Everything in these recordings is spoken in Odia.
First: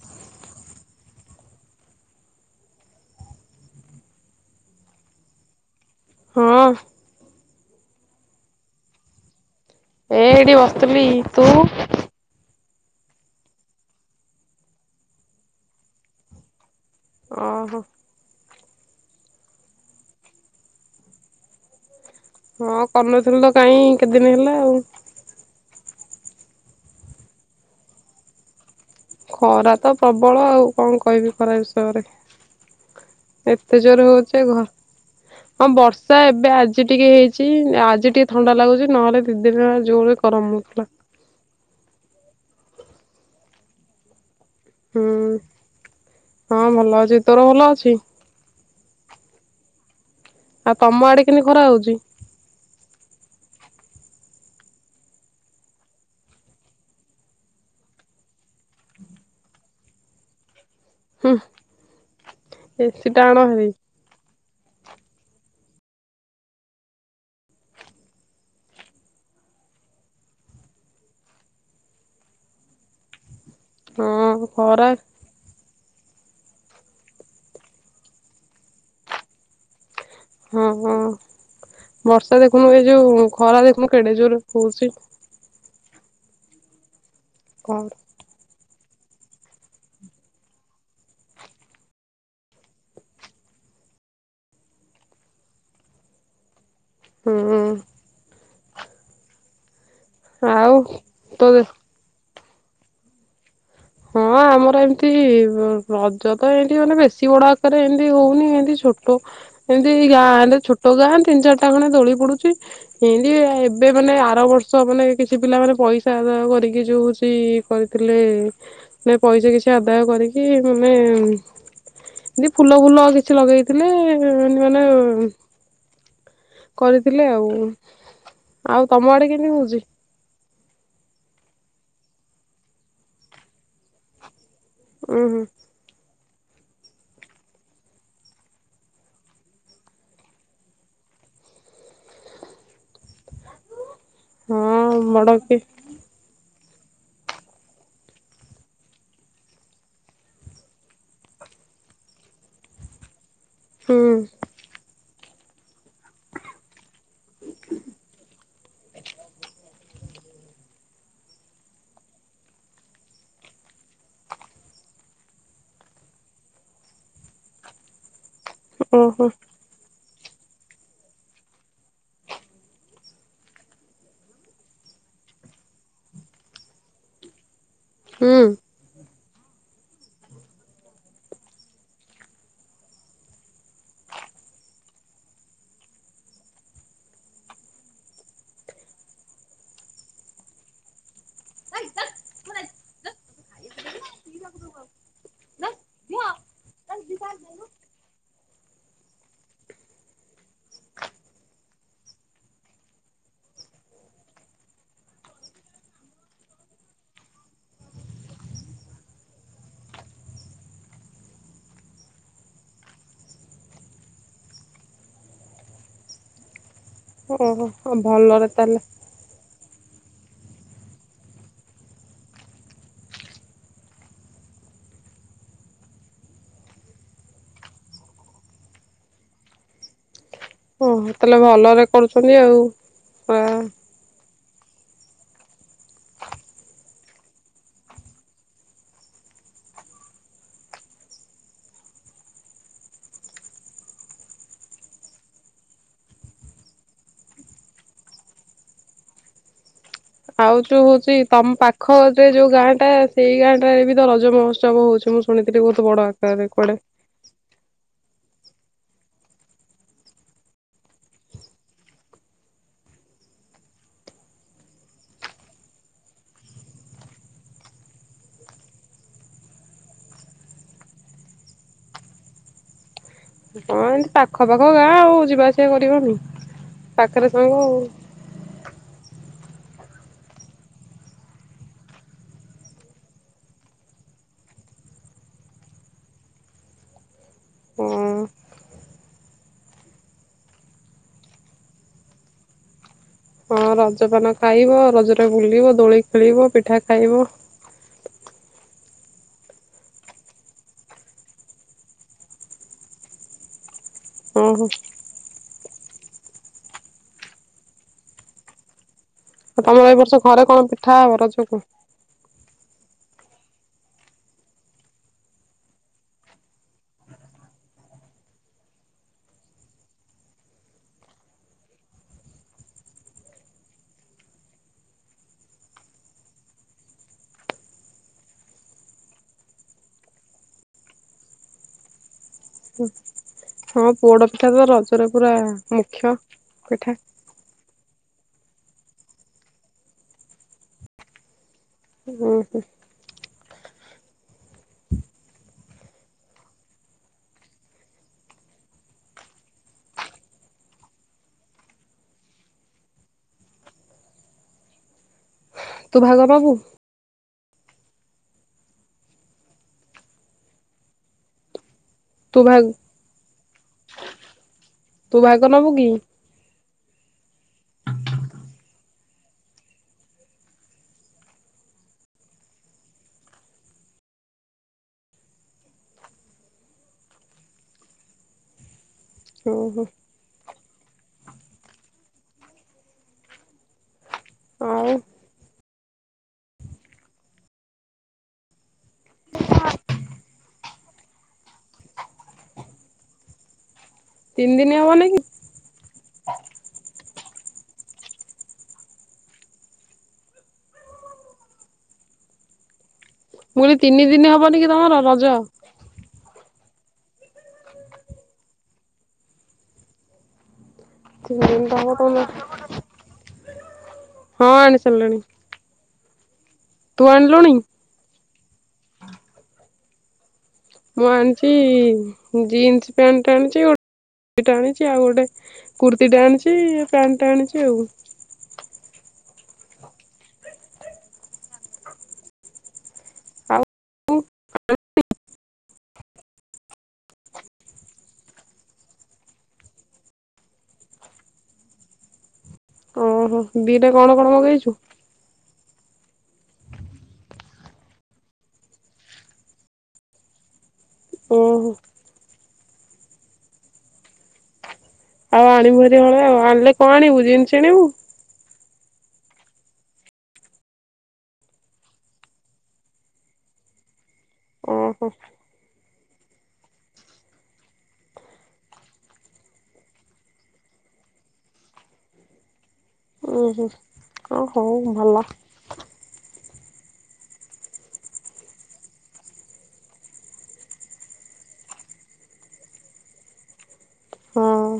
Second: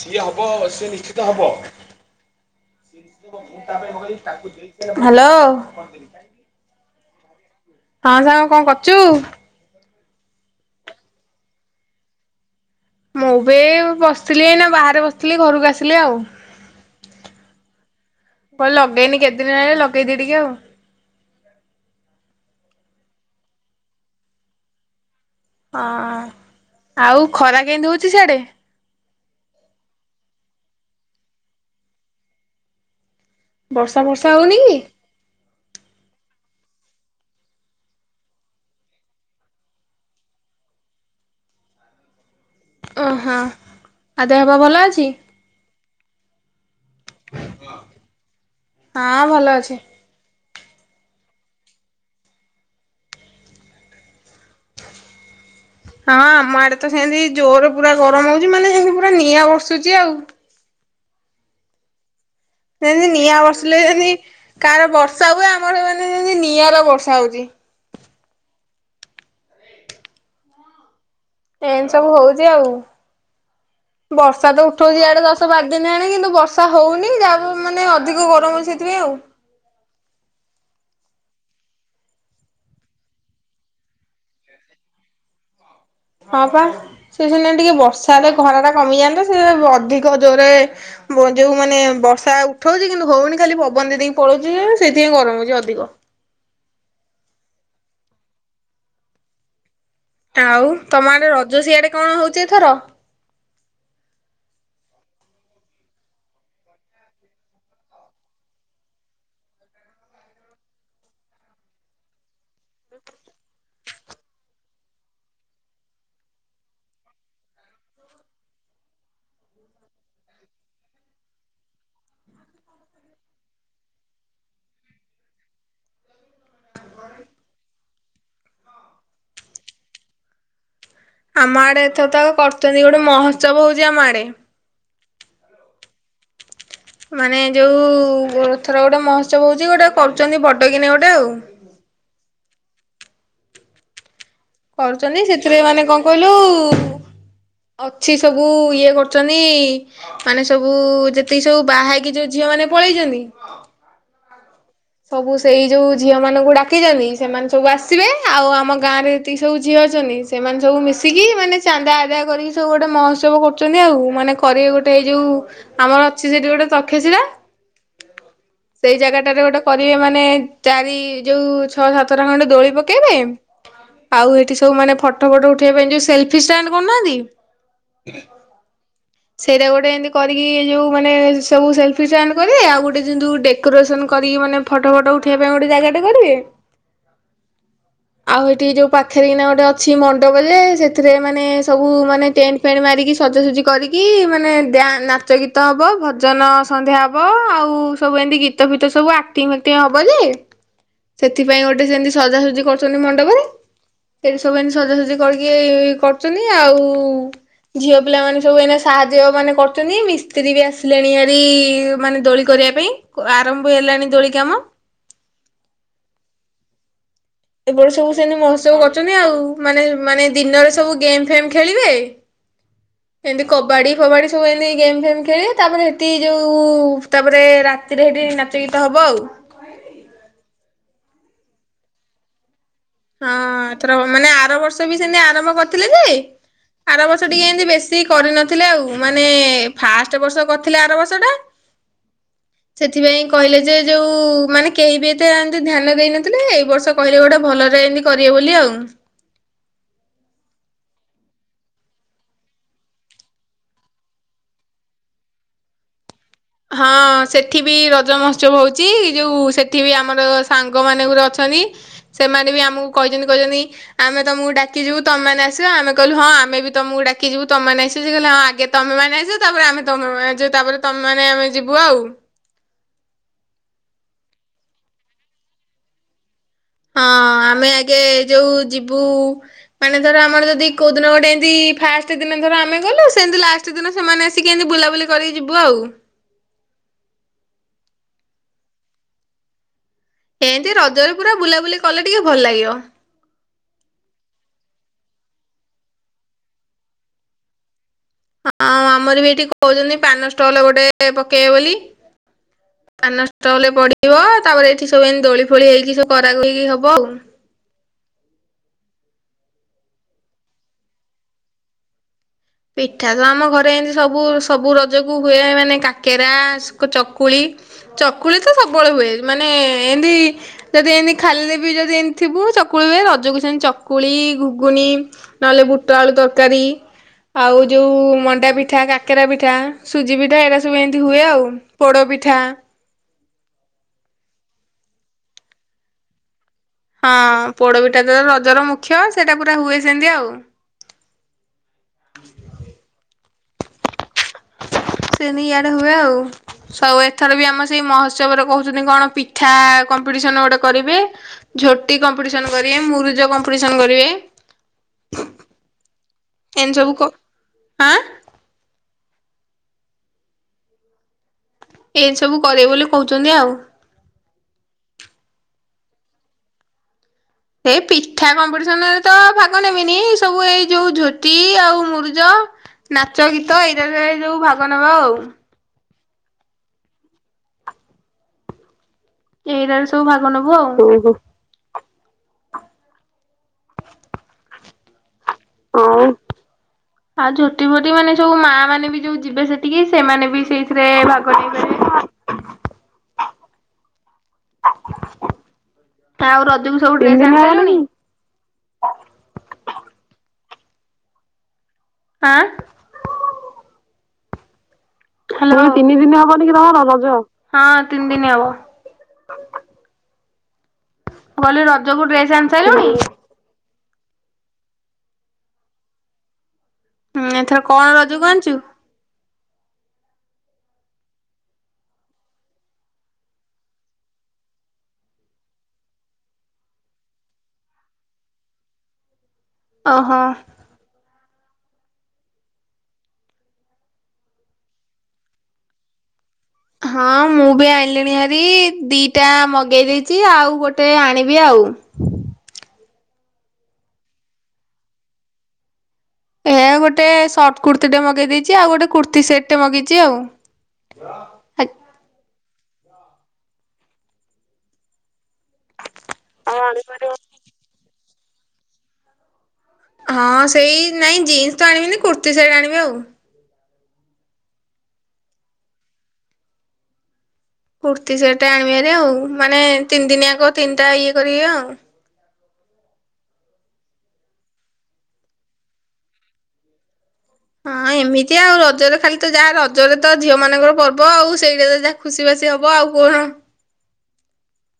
ସିଏ ହବ ସିଏ ନିଶ୍ଚିତ ହବ। ହ୍ୟାଲୋ। ହୁଁ। ହଁ ସାଙ୍ଗ କଣ କରୁଚୁ। ଏ ଏଇଠି ବସିଥିଲି ତୁ? ମୁଁ ବି ଏଇ ବସିଥିଲି ଏଇନା ବାହାରେ ବସିଥିଲି ଘରକୁ ଆସିଲି ଆଉ। ଓହୋ। କଲି ଲଗେଇନି କେତେ ଦିନ ହେଲାଣି ଲଗେଇ ଦିଏ ଟିକେ ଆଉ। ହଁ କରିନଥିଲୁ ତ କାଇଁ କେତେଦିନ ହେଲା ଆଉ। ହଁ ଆଉ ଖରା କେନ୍ତି ହୋଉଚି ସିଆଡ଼େ? ଖରା ତ ପ୍ରବଳ ଆଉ କଣ କହିବି ଖରା ବିଷୟରେ। ଏତେ ବର୍ଷା ଜୋରେ ଫର୍ଷା ହୋଉଚି ହଉନି ଘ କି? ହଁ ବର୍ଷା ଏବେ ଆଜି ଟିକେ ହେଇଛି ଆଜି ଟିକେ ଥଣ୍ଡା ଲାଗୁଛି ନହେଲେ ଦି ଦିନ ହେଲା ଜୋରେ ଗରମ ହୋଉଥିଲା। ଓ ହଁ ଆ ଦେହପା ଭଲ ହୁଁ ଅଛି? ହଁ ଭଲ ଅଛି ତୋର ଭଲ ଅଛି? ହଁ ଭଲ ଅଛି। ଆ ତମ ଆଡ଼େ କେମି ଖରା ହୋଉଚି? ହଁ ଆମ ଆଡ଼େ ତ ସେନ୍ତି ଜୋରେ ପୁରା ଗରମ ହୋଉଚି ମାନେ ଯେମିତି ପୁରା ନିଆଁ ବର୍ଷୁଛି ଆଉ। ହୁଁ। ଯେମିତି ଏସି ଟା ନିଆଁ ଆଣ ହେରି ବର୍ଷିଲେ ଯେମିତି କାହାର ବର୍ଷା ହୁଏ ଆମର ମାନେ ଯେମିତି ନିଆଁର ବର୍ଷା ହଉଚି। ଏନ ସବୁ ହୋଉଚି ଆଉ ହଁ ବର୍ଷା ତ ଖରା ଉଠଉଛି ଇଆଡ଼େ ଦଶ ବାର ଦିନ ହେଲାଣି କିନ୍ତୁ ବର୍ଷା ହୋଉନି ଯାହା ପ ମାନେ ଅଧିକ ଗରମ ସେଇଥିପାଇଁ ଆଉ। ହଁ ହଁ ବର୍ଷା ଦେଖୁନୁ ଏଇ ଯୋଉ ଖରା ଦେଖୁନୁ କେଡ଼େ ଜୋରେ ହୋଉଚି। ହଁ ପା ସେ ସିନା ଟିକେ କଣ ବର୍ଷା ହେଲେ ଖରାଟା କମିଯାଆନ୍ତା ସେ ଅଧିକ ଜୋରେ ବ ଯୋଉ ମାନେ ବର୍ଷା ଉଠଉଛି କିନ୍ତୁ ହୋଉନି ଖାଲି ପବନ ଦେଇ ଦେଇକି ପଳଉଛି ଯେ ସେଇଥିପାଇଁ ଗରମ ହୋଉଚି ଅଧିକ। ହୁଁ। ଆଉ ତମ ଆଡ଼େ ରଜ ତୋ ସିଆଡ଼େ କଣ ହୋଉଚି ଏଥର? ହଁ ଆମର ଏମିତି ରଜ ତ ଏନ୍ତି ମାନେ ବେଶୀ ବଡ଼ ଆକାରରେ ଏମତି ହୋଉନି ଏମିତି ଛୋଟ ଏମିତି ଏଇ ଗାଁ ଛୋଟ ଗାଁ ତିନି ଚାରିଟା ଖଣ୍ଡେ ଦୋଳି ପଡ଼ୁଛି ଏନ୍ତି ଆ ଏ ବେ ମାନେ ଆର ବର୍ଷ ମାନେ କିଛି ପିଲା ମାନେ ପଇସା ଆଦାୟ କରିକି ଯୋଉ ହୋଉଚି କରିଥିଲେ ନେ ପଇସା କିଛି ଆଦାୟ କରିକି ମାନେ ଏତି ଫୁଲ ଫୁଲ କିଛି ଲଗେଇଥିଲେ ଏମିତି ମାନେ କରିଥିଲେ ଆଉ ଆଉ ତମ ଆଡ଼େ କେମିତି ହୋଉଚି? ଆମ ଆଡ଼େ ଏଥର ତ କରୁଛନ୍ତି ଗୋଟେ ମହୋତ୍ସବ ହୋଉଚି ଆମ ଆଡ଼େ। ଉଁ ହୁ। ମାନେ ଯୋଉ ଏଥର ଗୋଟେ ମହୋତ୍ସବ ହୋଉଚି ଗୋଟେ କରୁଛନ୍ତି ବଡ଼ କିିନେ ଗୋଟେ ଆଉ। ହଁ କରୁଛନ୍ତି ବଡ କି ସେଥିରେ ମାନେ କଣ କହିଲୁ ଅଛି ସବୁ ଇଏ କରୁଚନ୍ତି। ମାନେ ସବୁ ଯେତିକି ସବୁ ବାହା ହେଇକି ଯୋଉ ଝିଅ ମାନେ ପଳେଇଚନ୍ତି। ହୁଁ। ସବୁ ସେଇ ଯୋଉ ଝିଅମାନଙ୍କୁ ଡ଼ାକିଛନ୍ତି ସେମାନେ ସବୁ ଆସିବେ ଆଉ ଆମ ଗାଁରେ ଯେତିକି ସବୁ ଝିଅ ଅଛନ୍ତି ସେମାନେ ସବୁ ମିଶିକି ମାନେ ଚାନ୍ଦା ଆଦାୟ କରିକି ସବୁ ଗୋଟେ ମହୋତ୍ସବ କରୁଛନ୍ତି ଆଉ ମାନେ କରିବେ ଗୋଟେ ଏଇ ଯୋଉ ଆମର ଅଛି ସେଇଠି ଗୋଟେ ତକ୍ଷଶିଳା ସେଇ ଓହୋ ଜାଗାଟାରେ ଗୋଟେ କରିବେ ମାନେ ଚାରି ଯୋଉ ଛଅ ସାତଟା ଖଣ୍ଡେ ଦୋଳି ପକେଇବେ। ଆଉ ଏଇଠି ସବୁ ମାନେ ଫଟ ଫଟ ଉଠେଇବା ପାଇଁ ଯୋଉ ସେଲଫି ଷ୍ଟାଣ୍ଡ କରୁନାହାନ୍ତି ହୁଁ। ସେଇଟା ଗୋଟେ ଏନ୍ତି କରିକି ଏ ଯୋଉ ମାନେ ସବୁ ସେଲ୍ଫି ଷ୍ଟାଣ୍ଡ କରିବେ ଆଉ ଗୋଟେ [unintelligible] ଡ କରିକି ମାନେ ଫଟୋ ଫଟ ଉଠେଇବା ପାଇଁ ଗୋଟେ ଜାଗାଟେ କରିବେ। ଆଉ ସେଠି ଯୋଉ ପାଖରେ କି ନା ଗୋଟେ ଅଛି ମଣ୍ଡପ ଯେ ଏଥିରେ ମାନେ ସବୁ ମାନେ ଟେଣ୍ଟ ଫେଣ୍ଟ ମାରିକି ସଜାସଜିି କରିକି ମାନେ ନାଚ ଗୀତ ହବ ଭଜନ ସନ୍ଧ୍ୟା ହବ ଆଉ ସବୁ ଏମିତି ଗୀତ ଫ ସବୁ ଆକ୍ଟିଂ ଫାକ୍ଟିଂ ହବ ଯେ ସେଥିପାଇଁ ଗୋଟେ ସେମିତି ସଜାସଜି କର ମଣ୍ଡପରେ ସେ ସବୁ ସଜାସଜି କରିକି କରୁଛନ୍ତି ଆଉ ଝିଅ ପିଲାମାନୋନେ ସବୁ ଏ ସାହାଯ୍ୟ ମାନେ କରୁଛନ୍ତି ମିସ୍ତ୍ରୀ ବି ଆସିଲେଣି ଭାରି ମାନେ ଦୋଳି କରିବା ପାଇଁ। ଆରମ୍ଭ ହେଲାଣି ଦୋଳି କାମ। ଏବେଟ ଓହୋ ସବୁ ସେନି ଭଲରେ ତାହେଲେ ମହୋତ୍ସବ କରୁଛନ୍ତି। ଆଉ ମାନେ ମାନେ ଦିନରେ ସବୁ ଗେମ୍ ଫେମ ଖେଳିବେ। ଏମିତି କବାଡି ଫବାଡି ସବୁ ଏମିତି ଗେମ୍ ଫେମ ଖେଳେ ତାପରେ ସେଠି ଯୋଉ ତାପରେ ରା ରାତିରେ ହେଇଠି ନାଚ ଗୀତ ହେବ ଆଉ। ଓ ତାହଲେ ଭଲରେ କରୁଛନ୍ତି ଆଉ। ହଁ ଏଥର ମାନେ ଆର ବର୍ଷ ବି ସେନି ଆରମ୍ଭ କରିଥିଲେ ଯେ ଆର ବର୍ଷ ଟିକେ ଏମତି ବେଶୀ କରିନଥିଲେ ଆଉ ମାନେ ଫାଷ୍ଟ ବର୍ଷ କରିଥିଲେ ଆର ବର୍ଷ ଟା ସେଥିପାଇଁ କହିଲେ ଯେ ଯୋଉ ମାନେ କେହି ବି ଏତେ ଏମତି ଧ୍ୟାନ ଦେଇନଥିଲେ ଏଇ ବର୍ଷ କହିଲେ ଗୋଟେ ଭଲ ଏମିତି କରିବେ ବୋଲି ଆଉ ଆଉ ଯୋଉ ହଉଛି ତମ ପାଖରେ ଯୋଉ ଗାଁ ଟା ସେଇ ଗାଁ ଟାରେ ବି ତ ରଜ ମହୋତ୍ସବ ହଉଛି ମୁଁ ଶୁଣିଥିଲି ବହୁତ ବଡ ଆ ହଁ ସେ ସେଠି ବି ରଜ ମହୋତ୍ସବ ହଉଛି ଯୋଉ ସେଠି ବି ଆମର ସାଙ୍ଗ ମାନେ ଗୁରା ଅଛନ୍ତି। ସେମାନେ ବି ଆମକୁ କହିଛନ୍ତି କହିଛନ୍ତି। ଆମେ ତମକୁ ଡାକିିବୁ ତମ ଆସ ଆମେ କହିଁଲୁ ହଁ ଆମେ ବି ତମକୁ ଡାି ଯିବୁ ତମମାନେ ଆସିବ ସେ କହିଲ ହଁ ଆଗେ ତମେମାନେ ଆସିବ ତାପରେ ଆମେ ତମେ ଆମେ ତାପରେ ତମେ ମାନେ ଆମେ ଯିବୁ ଆଉ କଣ ଏମିତି ପାଖ ପାଖ ଗାଁ ଆଉ ଯିବା ଆସିବା କରିବନି। ହଁ ପାଖରେ ସାଙ୍ଗ ଆମେ ଆଉ ଆଗେ ଯୋଉ ଯିବୁ ମାନେ ଧର ଆମର ଯଦି କୋଉ ଦିନ ଗୋଟେ ଏମତି ଫାଷ୍ଟ ଦିନ ଧର ଆମେ ଗଲୁ ସେମତି ଲାଷ୍ଟ ପ୍ରତିଦିନ ସେମାନେ ଆସିକି ଏମିତି ବୁଲାବୁଲି କରିକି ଯିବୁ ଆଉ ହଁ। ଏମତି ରଜରେ ପୁରା ବୁଲାବୁଲି କଲେ ଟିକେ ଭଲ ଲାଗିବ। ହଁ ରଜପାନ ଖାଇବ ରଜରେ ବୁଲିବ ଦୋଳି ଖେଳିବ ପିଠା ଖାଇବ। ହଁ ଆମର ବି ଏଇଠି କହୁଛନ୍ତି ପାନ ଷ୍ଟଲ ଗୋଟେ ପକେଇବ ବୋଲି। ଆ ନଷ୍ଟ ହେଲେ ପଡିବ ଓହୋ ତାପରେ ଏଠି ସବୁ ଏ ଦୋଳି ଫୋଳି ହେଇକି ସବ କରାଗକୁ ହେଇକି ହବ ଆଉ ଆଉ ତମର ଏଇ ବର୍ଷ ଘରେ କଣ ପିଠା ହବ ରଜକୁ? ପିଠା ତ ଆମ ଘରେ ଏମତି ସବୁ ସବୁ ରଜକୁ ହୁଏ ମାନେ କାକେରା ଚକୁଳି ଚକୁଳି ତ ସବୁବେଳେ ହୁଏ ମାନେ ଏମିତି ଯଦି ଏମିତି ଖାଲିରେ ବି ଯଦି ଏମିତି ଥିବୁ ଚକୁଳି ହୁଏ ରଜକୁ ସେମିତି ଚକୁଳି ଘୁଗୁଣି। ନହେଲେ ବୁଟ ଆଳୁ ତରକାରୀ। ଆଉ ଯୋଉ ମଣ୍ଡା ପିଠା କାକେରା ପିଠା ସୁଜି ପିଠା ଏଇଟା ସବୁ ଏମିତି ହୁଏ ଆଉ ପୋଡ଼ପିଠା। ହୁଁ। ହଁ ପୋଡ ପିଠା ତ ରଜରେ ପୁରା ମୁଖ୍ୟ ପିଠା। ହଁ ପୋଡପିଠା ତ ରଜର ମୁଖ୍ୟ ସେଇଟା ପୁରା ହୁଏ ସେମିତି ଆଉ। ଉଁ ହୁଁ। ସେନି ଇଆଡେ ହୁଏ ଆଉ। ସବୁ ଏଥର ବି ଆମ ସେଇ ମହୋତ୍ସବରେ କହୁଚନ୍ତି କଣ ପିଠା କମ୍ପିଟିସନ ଗୋଟେ କରିବେ। ଝୋଟି କମ୍ପିଟିସନ କରିବେ ମୁରୁଜ କମ୍ପିଟିସନ କରିବେ। ତୁ ଭାଗ ନବୁ ଏନ୍ତି ସବୁ କ -ଆଁ ଏମିତି ତୁ ସବୁ ଭାଗ କରିବେ ବୋଲି କହୁଚନ୍ତି ଆଉ। ତୁ ଭାଗ ନବୁ କି? ଏଇ ପିଠା କମ୍ପିଟିସନରେ ତ ଭାଗ ନେବିନି ଏସବୁ ଏଇ ଯଉ ଝୋଟି ଆଉ ମୁରୁଜ ନାଚ ଗୀତ ଏଇରାରେ ଯଉ ଭାଗ ନବା ଆଉ। ଓହୋ। ଏଇରାରେ ସବୁ ଭାଗ ନବୁ ଆଉ। ଆଉ ଆଉ -ଆଉ ଝୋଟି ଫୋଟି ମାନେ ସବୁ ମା ମାନେ ବି ଯଉ ଯିବେ ସେଠିକି ସେମାନେ ବି ସେଇ [unintelligible] ତିନି ଦିନ ହବନି କି? ଆଉ ରଜକୁ ସବୁ ଡ୍ରେସ୍ ଆଣି ସାଇଲୁଣି? ଆଁ ମୁଁ କହିଲି ତିନି ଦିନ ହବନି କି ତମର ରଜ? [unintelligible] ମୁଁ ତିନି କହିଲି ଦିନ ତ ହବ ରଜ କୁ ତମେ ଡ୍ରେସ୍ ଆଣି ସାଇଲୁଣି? ହଁ ଆଣି ସାରିଲିଣି। ତୁ ହୁଁ ଆଣିଲୁଣି? ଏଥର କଣ ରଜ କୁ ଆଣିଚୁ? ମୁଁ ଆଣିଚି ଜିନ୍ସ୍ ପ୍ୟାଣ୍ଟ ଆଣିଚି ଗୋଟ୍ ଟେ ଆଣିଚି ଆଉ ଗୋଟେ କୁର୍ତ୍ତିୀ ଟେ ଆଣିଚି ପ୍ୟାଣ୍ଟ୍ ଟେ ଆଣିଚି ଆଉ। ଓହୋ। ହଁ ମୁଁ ବି ଆଇଁଲିଣି ହାରି ଦି ଟା ମଗେଇ ଦେଇେଚି ଆଉ ଗୋଟେ ଆଣିବି ଆଉ। ଆଉ ଓହୋ ଦି ଟା କଣ କଣ ମଗେଇଚୁ? ଏ ଗୋଟେ ସର୍ଟ କୁର୍ତ୍ତି ଟେ ମଗେଇ ଦେଇଚି ଆଉ ଗୋଟେ କୁର୍ତ୍ତୀ ସେଟ୍ ଟେ ମଗେଇଚି ଆଉ। ଓହୋ। ଆଉ ଆଣିବୁ ହାରି ହଳେ ଆଉ ଆଣିଲେ କଣ ଆଣିବୁ ଜିନ୍ସ୍ ଆଣିବୁ? ହଁ ସେଇ ନାଇଁ ଜିନ୍ସ୍ ତ ଆଣିବିନି କୁର୍ତ୍ତୀ ସେଟ୍ ଆଣିବି ଆଉ। ଓ ହୋ। କୁର୍ତ୍ତୀ ସେଟ୍ ଟେ ଆଣିବି ହାରି ଆଉ ମାନେ ତିନି ଦିନିଆକ ତିନିଟା ଇଏ କରିବି ଆଉ। ଉଁ- ହୁ ହଉ ଭଲ। ହଁ ଏମିତି ଆଉ ରଜରେ ଖାଲି ତ ଯା ରଜରେ ତ ଝିଅ ମାନଙ୍କର ପର୍ବ ଆଉ ସେଇଟା ତ ଯା ଖୁସି ବାସି ହବ ଆଉ କଣ ହଁ।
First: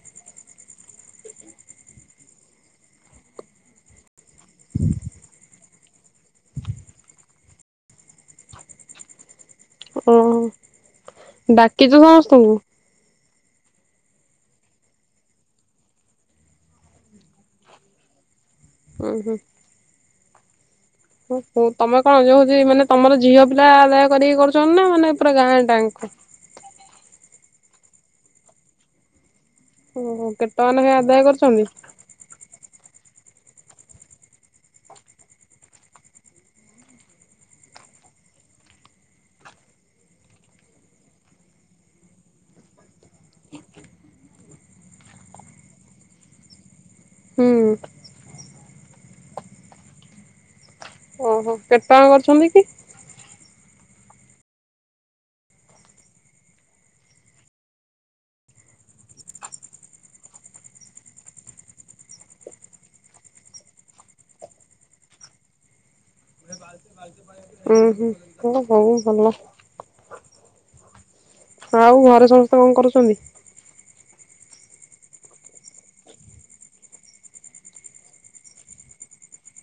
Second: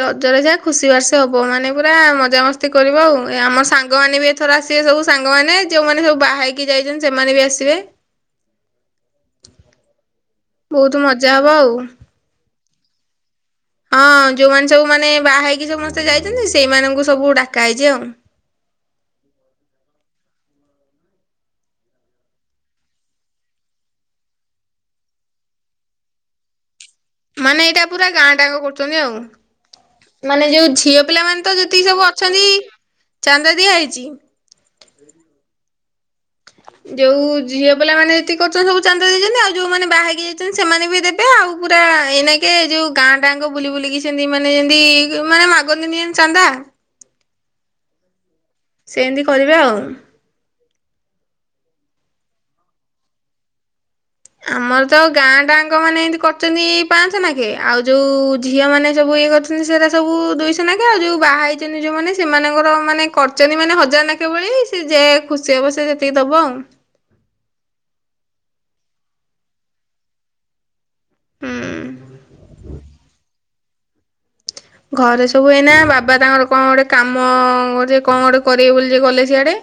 ରଜରେ ଯାହା ଖୁସି ବାସି ହବ ମାନେ ପୁରା ମଜାମସ୍ତି କରିବ ଆଉ ଆମ ସାଙ୍ଗମାନେ ବି ଏ ଏଥର ଆସିବେ ସବୁ ସାଙ୍ଗମାନେ ଯଉମାନେ ସବୁ ବାହା ହେଇକି ଯାଇଚନ୍ତି ସେମାନେ ବି ଆସିବେ। ଓ ବହୁତ ମଜା ହବ ଆଉ। ଡାକିଚୁ ସମସ୍ତଙ୍କୁ? ହଁ ଯଉମାନେ ସବୁ ମାନେ ବାହା ହେଇକି ସମସ୍ତେ ଯାଇଚନ୍ତି ସେଇମାନଙ୍କୁ ସବୁ ଡାକା ହେଇଚି ଆଉ। ଉଁ-ହୁଁ। ତମେ କଣ ଯଉ ହଉଚି ମାନେ ତମର ଝିଅ ପିଲା ଆଦାୟ କରିକି କରୁଚନ୍ତି ନା ମାନେ ପୁରା ଗାଁ ଟା ଙ୍କ? ମାନେ ଏଇଟା ପୁରା ଗାଁ ଟା ଙ୍କ କରୁଚନ୍ତି ଆଉ। ଓହୋ ମାନେ କେତେ ଟଙ୍କା ଯଉ ଲେଖାଏଁ ଝିଅ ଆଦାୟ ପିଲା ମାନ ତ କରୁଛନ୍ତି? ଯେତିକି ସବୁ ଅଛନ୍ତି ଚାନ୍ଦା ଦିଆ ହେଇଚି ଯଉ ଝିଅ ପିଲାମାନେ ଯେତିକି କରୁଚନ୍ତି ସବୁ ଚାନ୍ଦା ଦେଇଚନ୍ତି ଆଉ ଯଉମାନେ ବାହା ହେଇକି ଯାଇଚନ୍ତି ସେମାନେ ବି ଦେ ଏ ଆଉ ପୁରା ଏଇନା କେ ଯଉ ଗାଁ ଟା ଙ୍କ ବୁଲି ବୁଲିକି ସେମିତି ମାନେ ଯେମିତି ମାନେ ମାଗନ୍ତି ନି ଚାନ୍ଦା। ହୁଁ। ସେମିତି କରିବା ଆଉ। ଓହୋ କେତେଜଣ କରୁଛନ୍ତି କି? ଆମର ତ ଗାଁ ଟା ଜାଙ୍ଗ ମାନେ ଏମିତି କରିୁଛନ୍ତି ପାଞ୍ଚ ଲାଖେ ଆଉ ଯୋଉ ଝିଅ ମାନେ ସବୁ ଇଏ କରୁଛ ସେରା ସବୁ ଦୁଇଶ ନାଖେ ଆଉ ଯୋଉ ବାହା ହେଇଛନ୍ତି ଯୋଉମାନେ ସେମାନଙ୍କର ମାନେ କରିଛନ୍ତି ମାନେ ହଜାର ନା କେବେଳି ଏଇ ଯେ ଖୁସି ହେବ ସେ ଯେତିକି ଦବ ଆଉ। ଉୁଁ ହୁଁ ସେ ସବୁ ଭଲ। ହୁଁ। ଆଉ ଘରେ ସମସ୍ତେ କଣ କରୁସନ୍ତି? ଘରେ ସବୁ ଏଇନା ବାବା ତାଙ୍କର କଣ ଗୋଟେ କାମ ଗୋଟେ କ କରିବେ ବୋଲି ଗଲେ ସିଆଡେ।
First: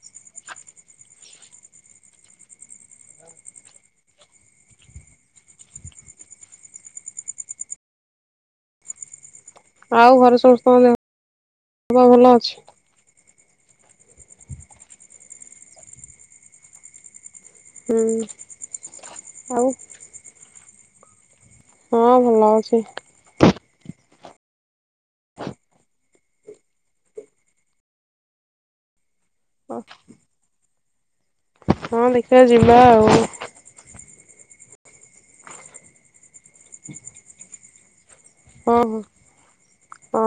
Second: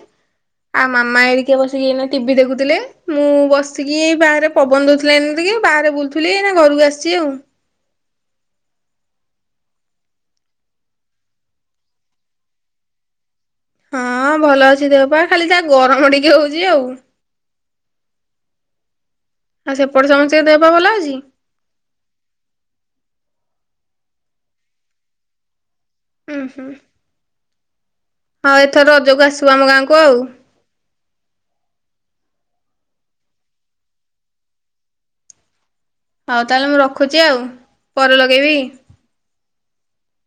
ଆଉ ମାମା ଏରିକି ବସିକି ଏଇନା ଟିଭିି ଦେଖୁଥିଲେ। ମୁଁ ବସିକି ଏଇ ବାହାରେ ପବନ ଦଉଥିଲାି ଏମିତି କି ବାହାରେ ବୁଲୁଥିଲି ନା ଘରକୁ ଆସିଛି ଆଉ। ଆଉ ଘରେ ସମସ୍ତଙ୍କ ଦେହ ପା ଭଲ ଅଛି? ହଁ ଭଲ ଅଛି ଦେହ ପା ଖାଲି ଯାହା ଗରମ ଟିକେ ହଉଛି ଆଉ। ହୁଁ। ଆଉ ସେପଟେ ସମସ୍ତଙ୍କ ଦେହ ପା ଭଲ ଅଛି? ହଁ ଭଲ ଅଛି। ଉ ହୁଁ ହଁ ଏଥର ରଜକୁ ଆସିବୁ ଆମ ଗାଁକୁ ଆଉ। ହଁ ଦେଖିବା ଯିବା ଆଉ। ହଉ ତାହେଲେ ମୁଁ ରଖୁଛି ଆଉ ପରେ ଲଗେଇବି। ଓହୋ ହ।